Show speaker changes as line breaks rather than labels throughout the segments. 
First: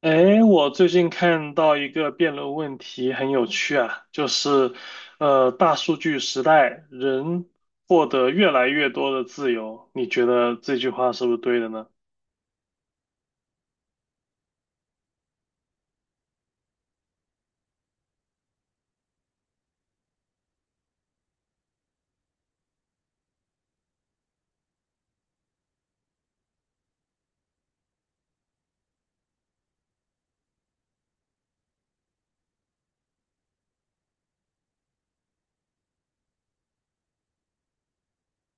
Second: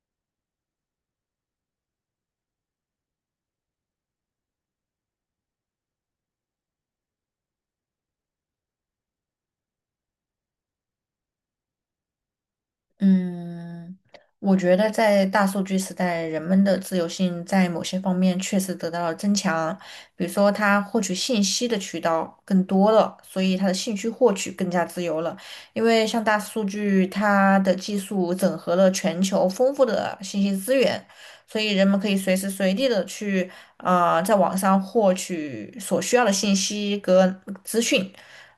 哎，我最近看到一个辩论问题，很有趣啊，就是，大数据时代，人获得越来越多的自由，你觉得这句话是不是对的呢？
嗯，我觉得在大数据时代，人们的自由性在某些方面确实得到了增强，比如说他获取信息的渠道更多了，所以他的兴趣获取更加自由了。因为像大数据，它的技术整合了全球丰富的信息资源，所以人们可以随时随地的去在网上获取所需要的信息和资讯。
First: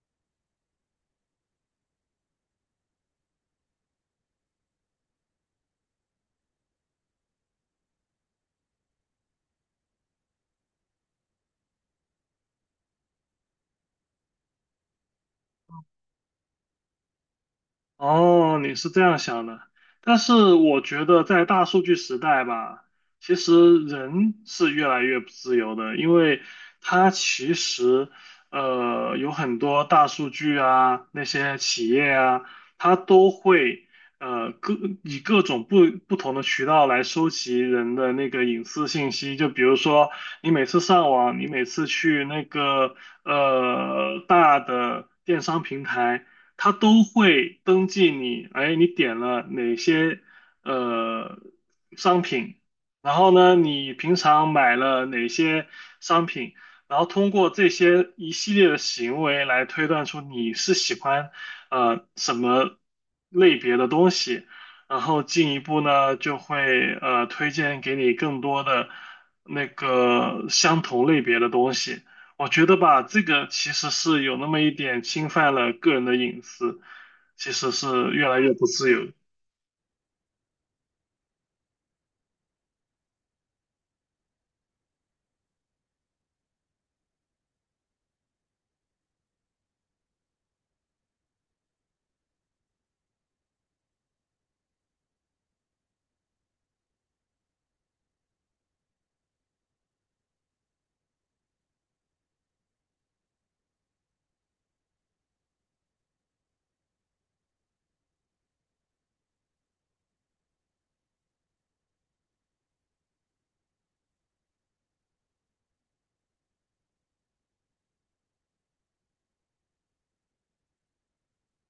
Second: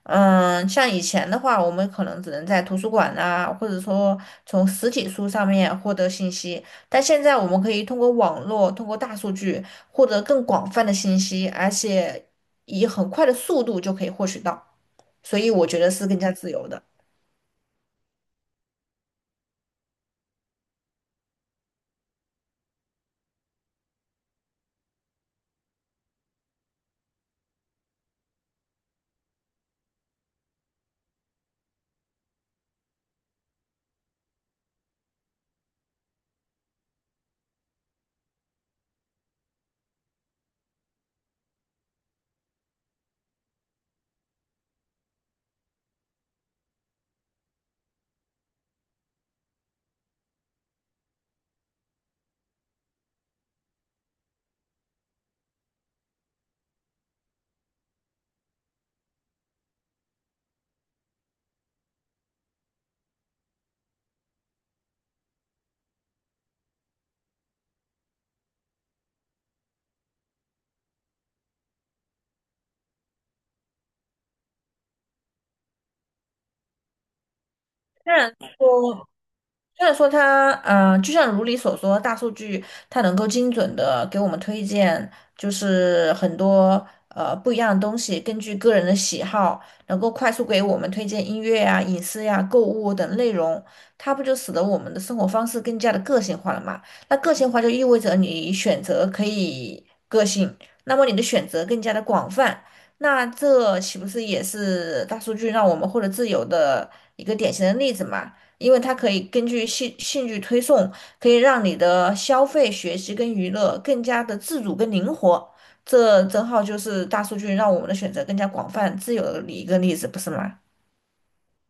嗯，像以前的话，我们可能只能在图书馆啊，或者说从实体书上面获得信息，但现在我们可以通过网络，通过大数据获得更广泛的信息，而且以很快的速度就可以获取到，所以我觉得是更加自由的。
哦，你是这样想的，但是我觉得在大数据时代吧，其实人是越来越不自由的，因为它其实有很多大数据啊，那些企业啊，它都会呃各以各种不同的渠道来收集人的那个隐私信息，就比如说你每次上网，你每次去那个大的电商平台。它都会登记你，哎，你点了哪些呃商品，然后呢，你平常买了哪些商品，然后通过这些一系列的行为来推断出你是喜欢什么类别的东西，然后进一步呢就会推荐给你更多的那个相同类别的东西。我觉得吧，这个其实是有那么一点侵犯了个人的隐私，其实是
虽
越
然
来越不自
说，
由。
虽然说它，就像如你所说，大数据它能够精准的给我们推荐，就是很多不一样的东西，根据个人的喜好，能够快速给我们推荐音乐呀、影视呀、购物等内容，它不就使得我们的生活方式更加的个性化了嘛？那个性化就意味着你选择可以个性，那么你的选择更加的广泛，那这岂不是也是大数据让我们获得自由的一个典型的例子嘛？因为它可以根据兴趣推送，可以让你的消费、学习跟娱乐更加的自主跟灵活。这正好就是大数据让我们的选择更加广泛、自由的一个例子，不是吗？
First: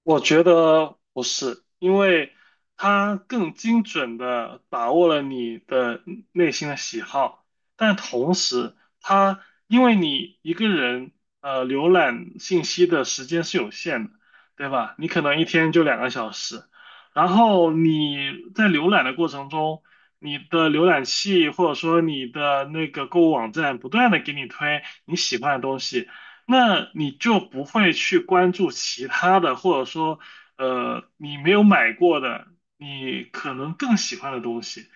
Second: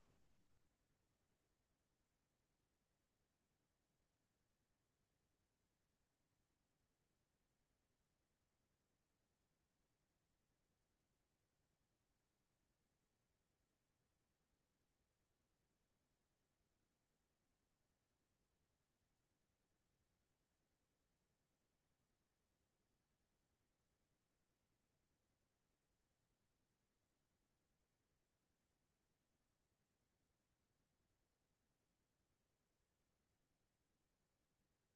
我觉得不是，因为它更精准的把握了你的内心的喜好，但同时，它因为你一个人浏览信息的时间是有限的，对吧？你可能一天就2个小时，然后你在浏览的过程中，你的浏览器或者说你的那个购物网站不断的给你推你喜欢的东西。那你就不会去关注其他的，或者说，你没有买过的，你可能更喜欢的东西，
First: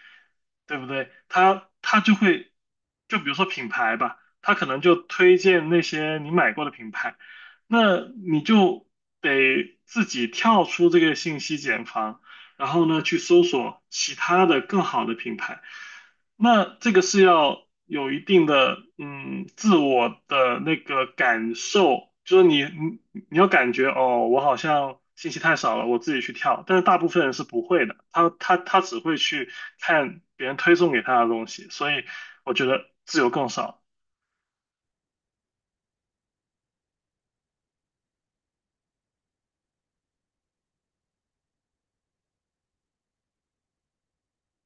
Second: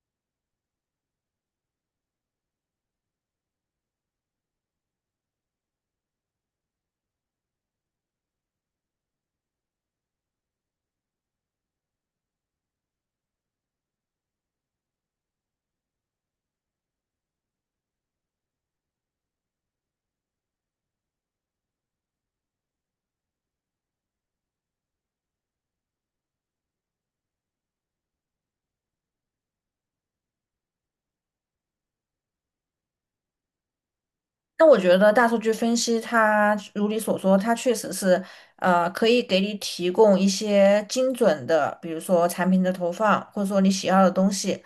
对不对？它就会，就比如说品牌吧，它可能就推荐那些你买过的品牌，那你就得自己跳出这个信息茧房，然后呢，去搜索其他的更好的品牌。那这个是要有一定的嗯自我的那个感受，就是你要感觉哦，我好像信息太少了，我自己去跳。但是大部分人是不会的，他只会去看别人推送给他的东西，所以我觉得自由更少。
那我觉得大数据分析它，如你所说，它确实是，可以给你提供一些精准的，比如说产品的投放，或者说你喜要的东西。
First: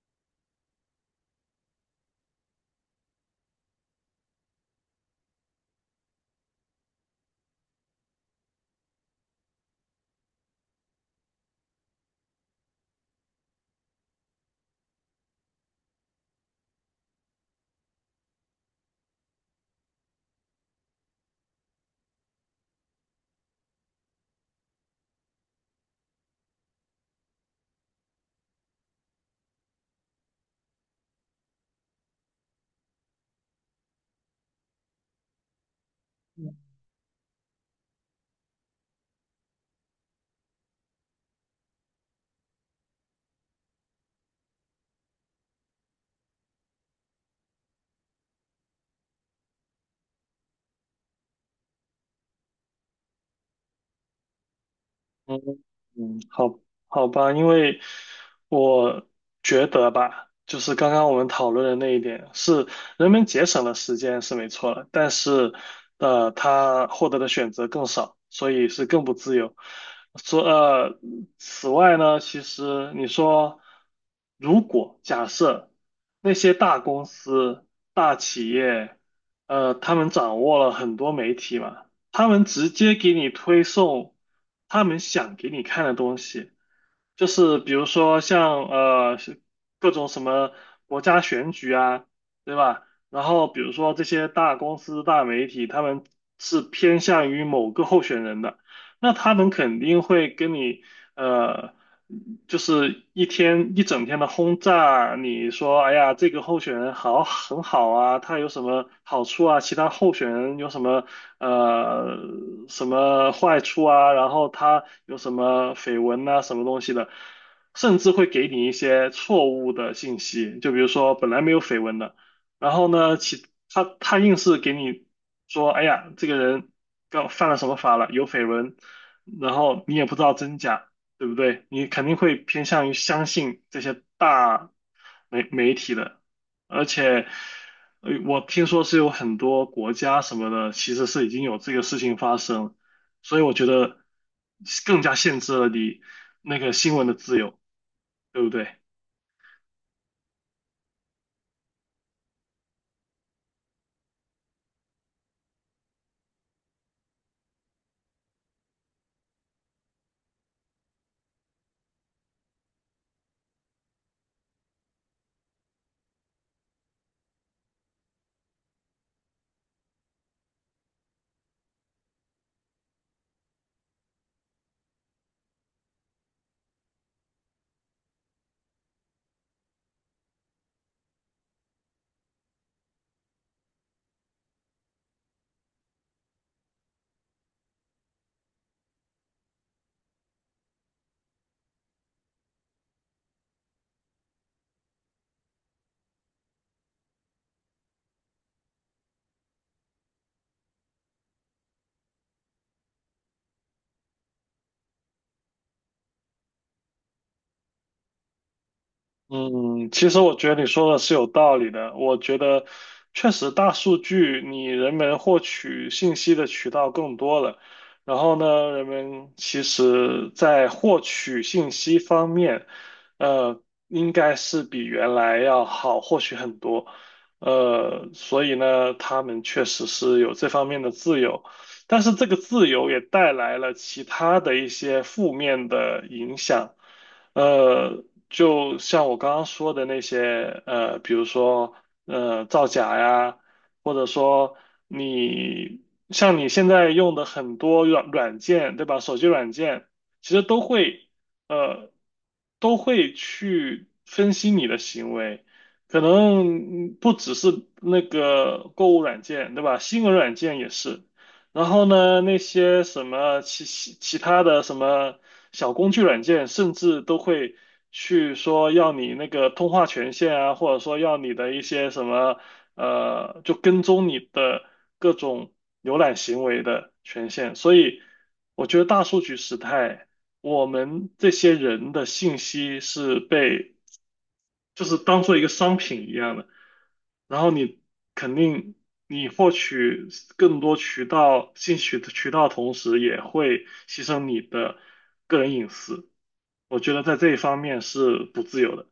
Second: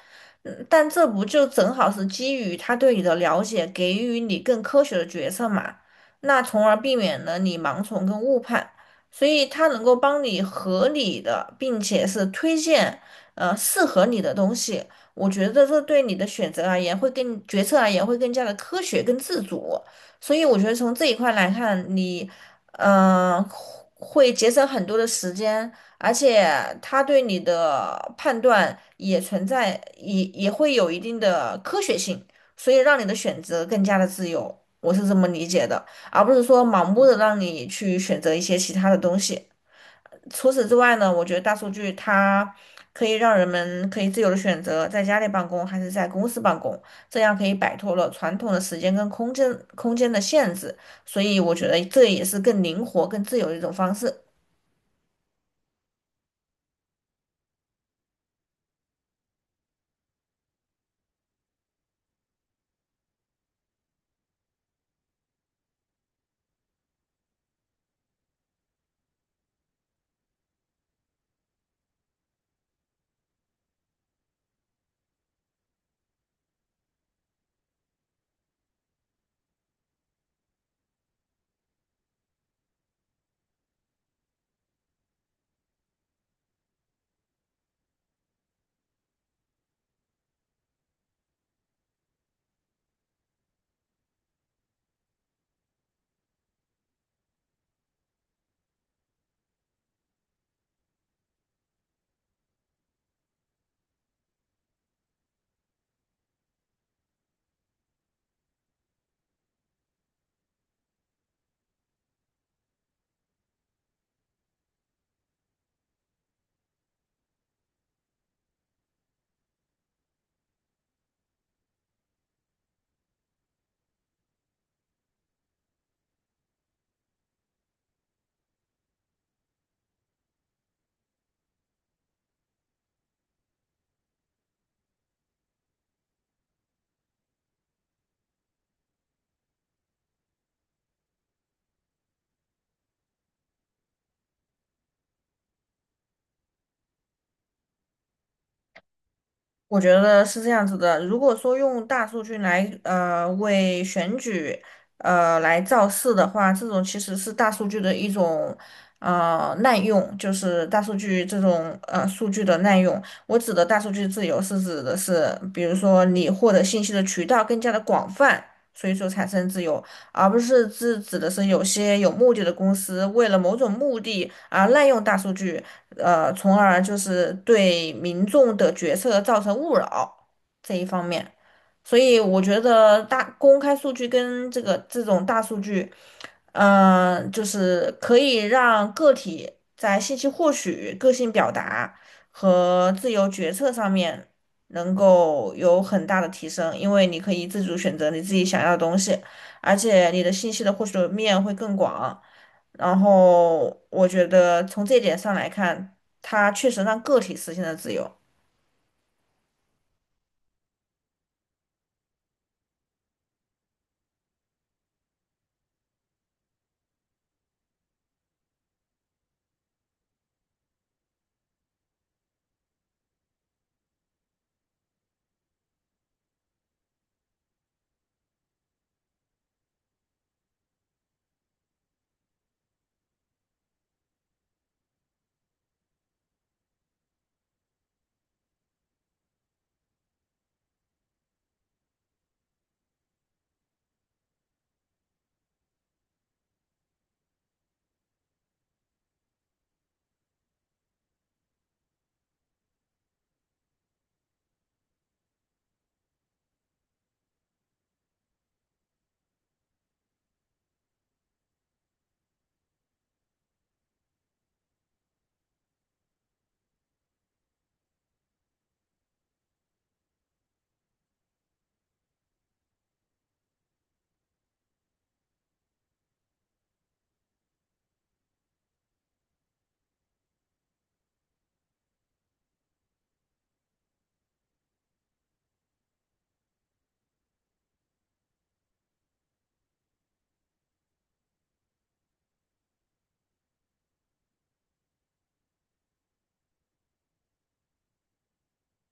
嗯，但这不就正好是基于他对你的了解，给予你更科学的决策嘛？那从而避免了你盲从跟误判。所以它能够帮你合理的，并且是推荐，适合你的东西。我觉得这对你的选择而言，会更决策而言会更加的科学跟自主。所以我觉得从这一块来看，你嗯、呃会节省很多的时间，而且他对你的判断也存在也会有一定的科学性，所以让你的选择更加的自由，我是这么理解的，而不是说盲目的让你去选择一些其他的东西。除此之外呢，我觉得大数据它可以让人们可以自由的选择在家里办公还是在公司办公，这样可以摆脱了传统的时间跟空间的限制，所以我觉得这也是更灵活、更自由的一种方式。
嗯嗯，好好吧，因为我觉得吧，就是刚刚我们讨论的那一点，是人们节省了时间是没错了，但是他获得的选择更少，所以是更不自由。说此外呢，其实你说，如果假设那些大公司、大企业，呃，他们掌握了很多媒体嘛。他们直接给你推送他们想给你看的东西，就是比如说像是各种什么国家选举啊，对吧？然后比如说这些大公司、大媒体，他们是偏向于某个候选人的。那他们肯定会跟你，呃，就是一天一整天的轰炸，你说，哎呀，这个候选人好很好啊，他有什么好处啊？其他候选人有什么呃什么坏处啊？然后他有什么绯闻呐，什么东西的，甚至会给你一些错误的信息，就比如说本来没有绯闻的。然后呢，其他他硬是给你说，哎呀，这个人刚犯了什么法了，有绯闻，然后你也不知道真假，对不对？你肯定会偏向于相信这些大媒体的，而且，我听说是有很多国家什么的，其实是已经有这个事情发生了。所以我觉得更加限制了你那个新闻的自由，对不对？
我觉得是这样子的，如果说用大数据来为选举来造势的话，这种其实是大数据的一种滥用，就是大数据这种数据的滥用。我指的大数据自由是指的是，比如说你获得信息的渠道更加的广泛，所以说产生自由。而不是指的是有些有目的的公司为了某种目的而滥用大数据，从而就是对民众的决策造成误扰这一方面。所以我觉得大公开数据跟这个这种大数据。就是可以让个体在信息获取、个性表达和自由决策上面能够有很大的提升，因为你可以自主选择你自己想要的东西，而且你的信息的获取面会更广。然后我觉得从这一点上来看，它确实让个体实现了自由。
嗯，其实我觉得你说的是有道理的。我觉得确实大数据，你人们获取信息的渠道更多了。然后呢，人们其实在获取信息方面，呃，应该是比原来要好获取很多。呃，所以呢，他们确实是有这方面的自由，但是这个自由也带来了其他的一些负面的影响。呃，就像我刚刚说的那些，呃，比如说，呃，造假呀，或者说你像你现在用的很多软件，对吧？手机软件其实都会，呃，都会去分析你的行为，可能嗯不只是那个购物软件，对吧？新闻软件也是。然后呢，那些什么其他的什么小工具软件，甚至都会去说要你那个通话权限啊，或者说要你的一些什么就跟踪你的各种浏览行为的权限。所以我觉得大数据时代，我们这些人的信息是被就是当做一个商品一样的。然后你肯定你获取更多渠道信息的渠道，同时也会牺牲你的个人隐私。我觉得在这一方面是不自由的。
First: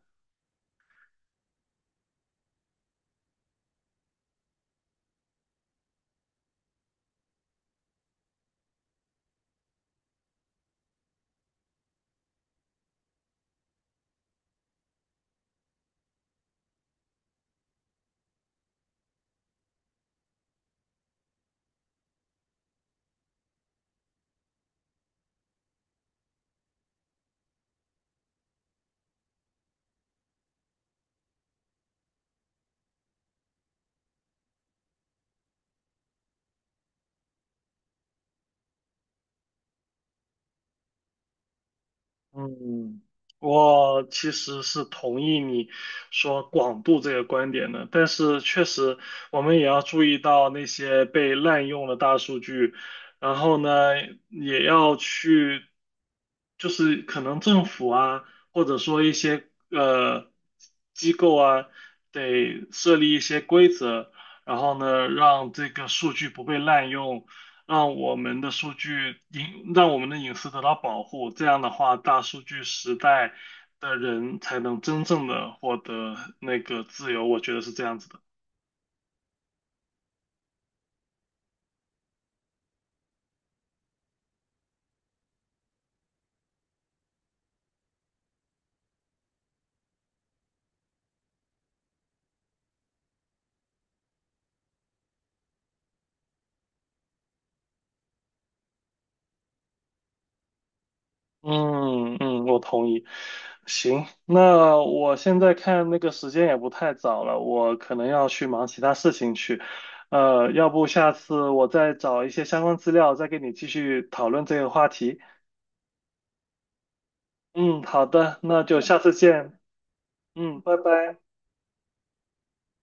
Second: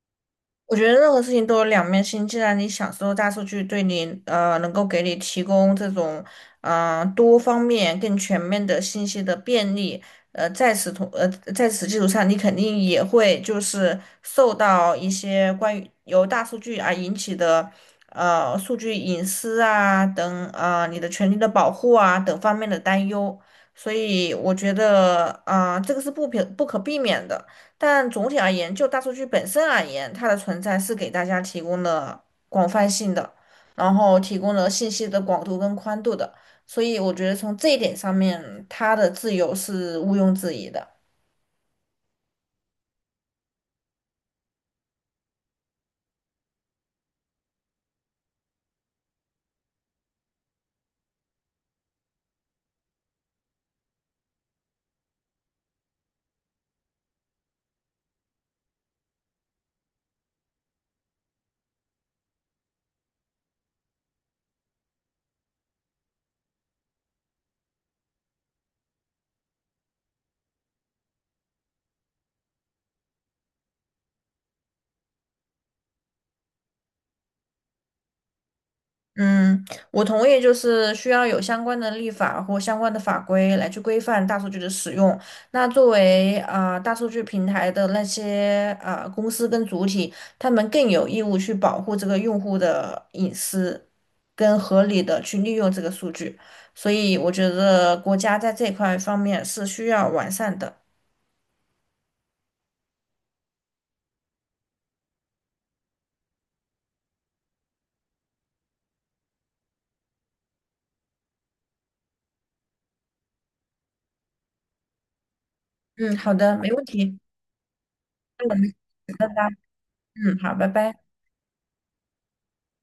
我觉得任何事情都有两面性。既然你享受大数据对你，能够给你提供这种，多方面、更全面的信息的便利，呃，在此同，呃，在此基础上，你肯定也会就是受到一些关于由大数据而引起的，数据隐私啊等，你的权利的保护啊等方面的担忧。所以我觉得，这个是不可避免的。但总体而言，就大数据本身而言，它的存在是给大家提供了广泛性的，然后提供了信息的广度跟宽度的。所以我觉得从这一点上面，它的自由是毋庸置疑的。
嗯，我其实是同意你说广度这个观点的，但是确实我们也要注意到那些被滥用的大数据，然后呢，也要去，就是可能政府啊，或者说一些呃机构啊，得设立一些规则，然后呢，让这个数据不被滥用。让我们的数据隐，让我们的隐私得到保护。这样的话，大数据时代的人才能真正的获得那个自由。我觉得是这样子的。
嗯，我同意，就是需要有相关的立法或相关的法规来去规范大数据的使用。那作为大数据平台的那些公司跟主体，他们更有义务去保护这个用户的隐私。更合理的去利用这个数据。所以我觉得国家在这块方面是需要完善的。
嗯嗯，我同意。行，那我现在看那个时间也不太早了，我可能要去忙其他事情去。呃，要不下次我再找一些相关资料，再跟你继续讨论这个话题。
嗯，好的，没问题。
嗯，好的，那就下次见。
嗯，好，
嗯，
拜
拜
拜。
拜。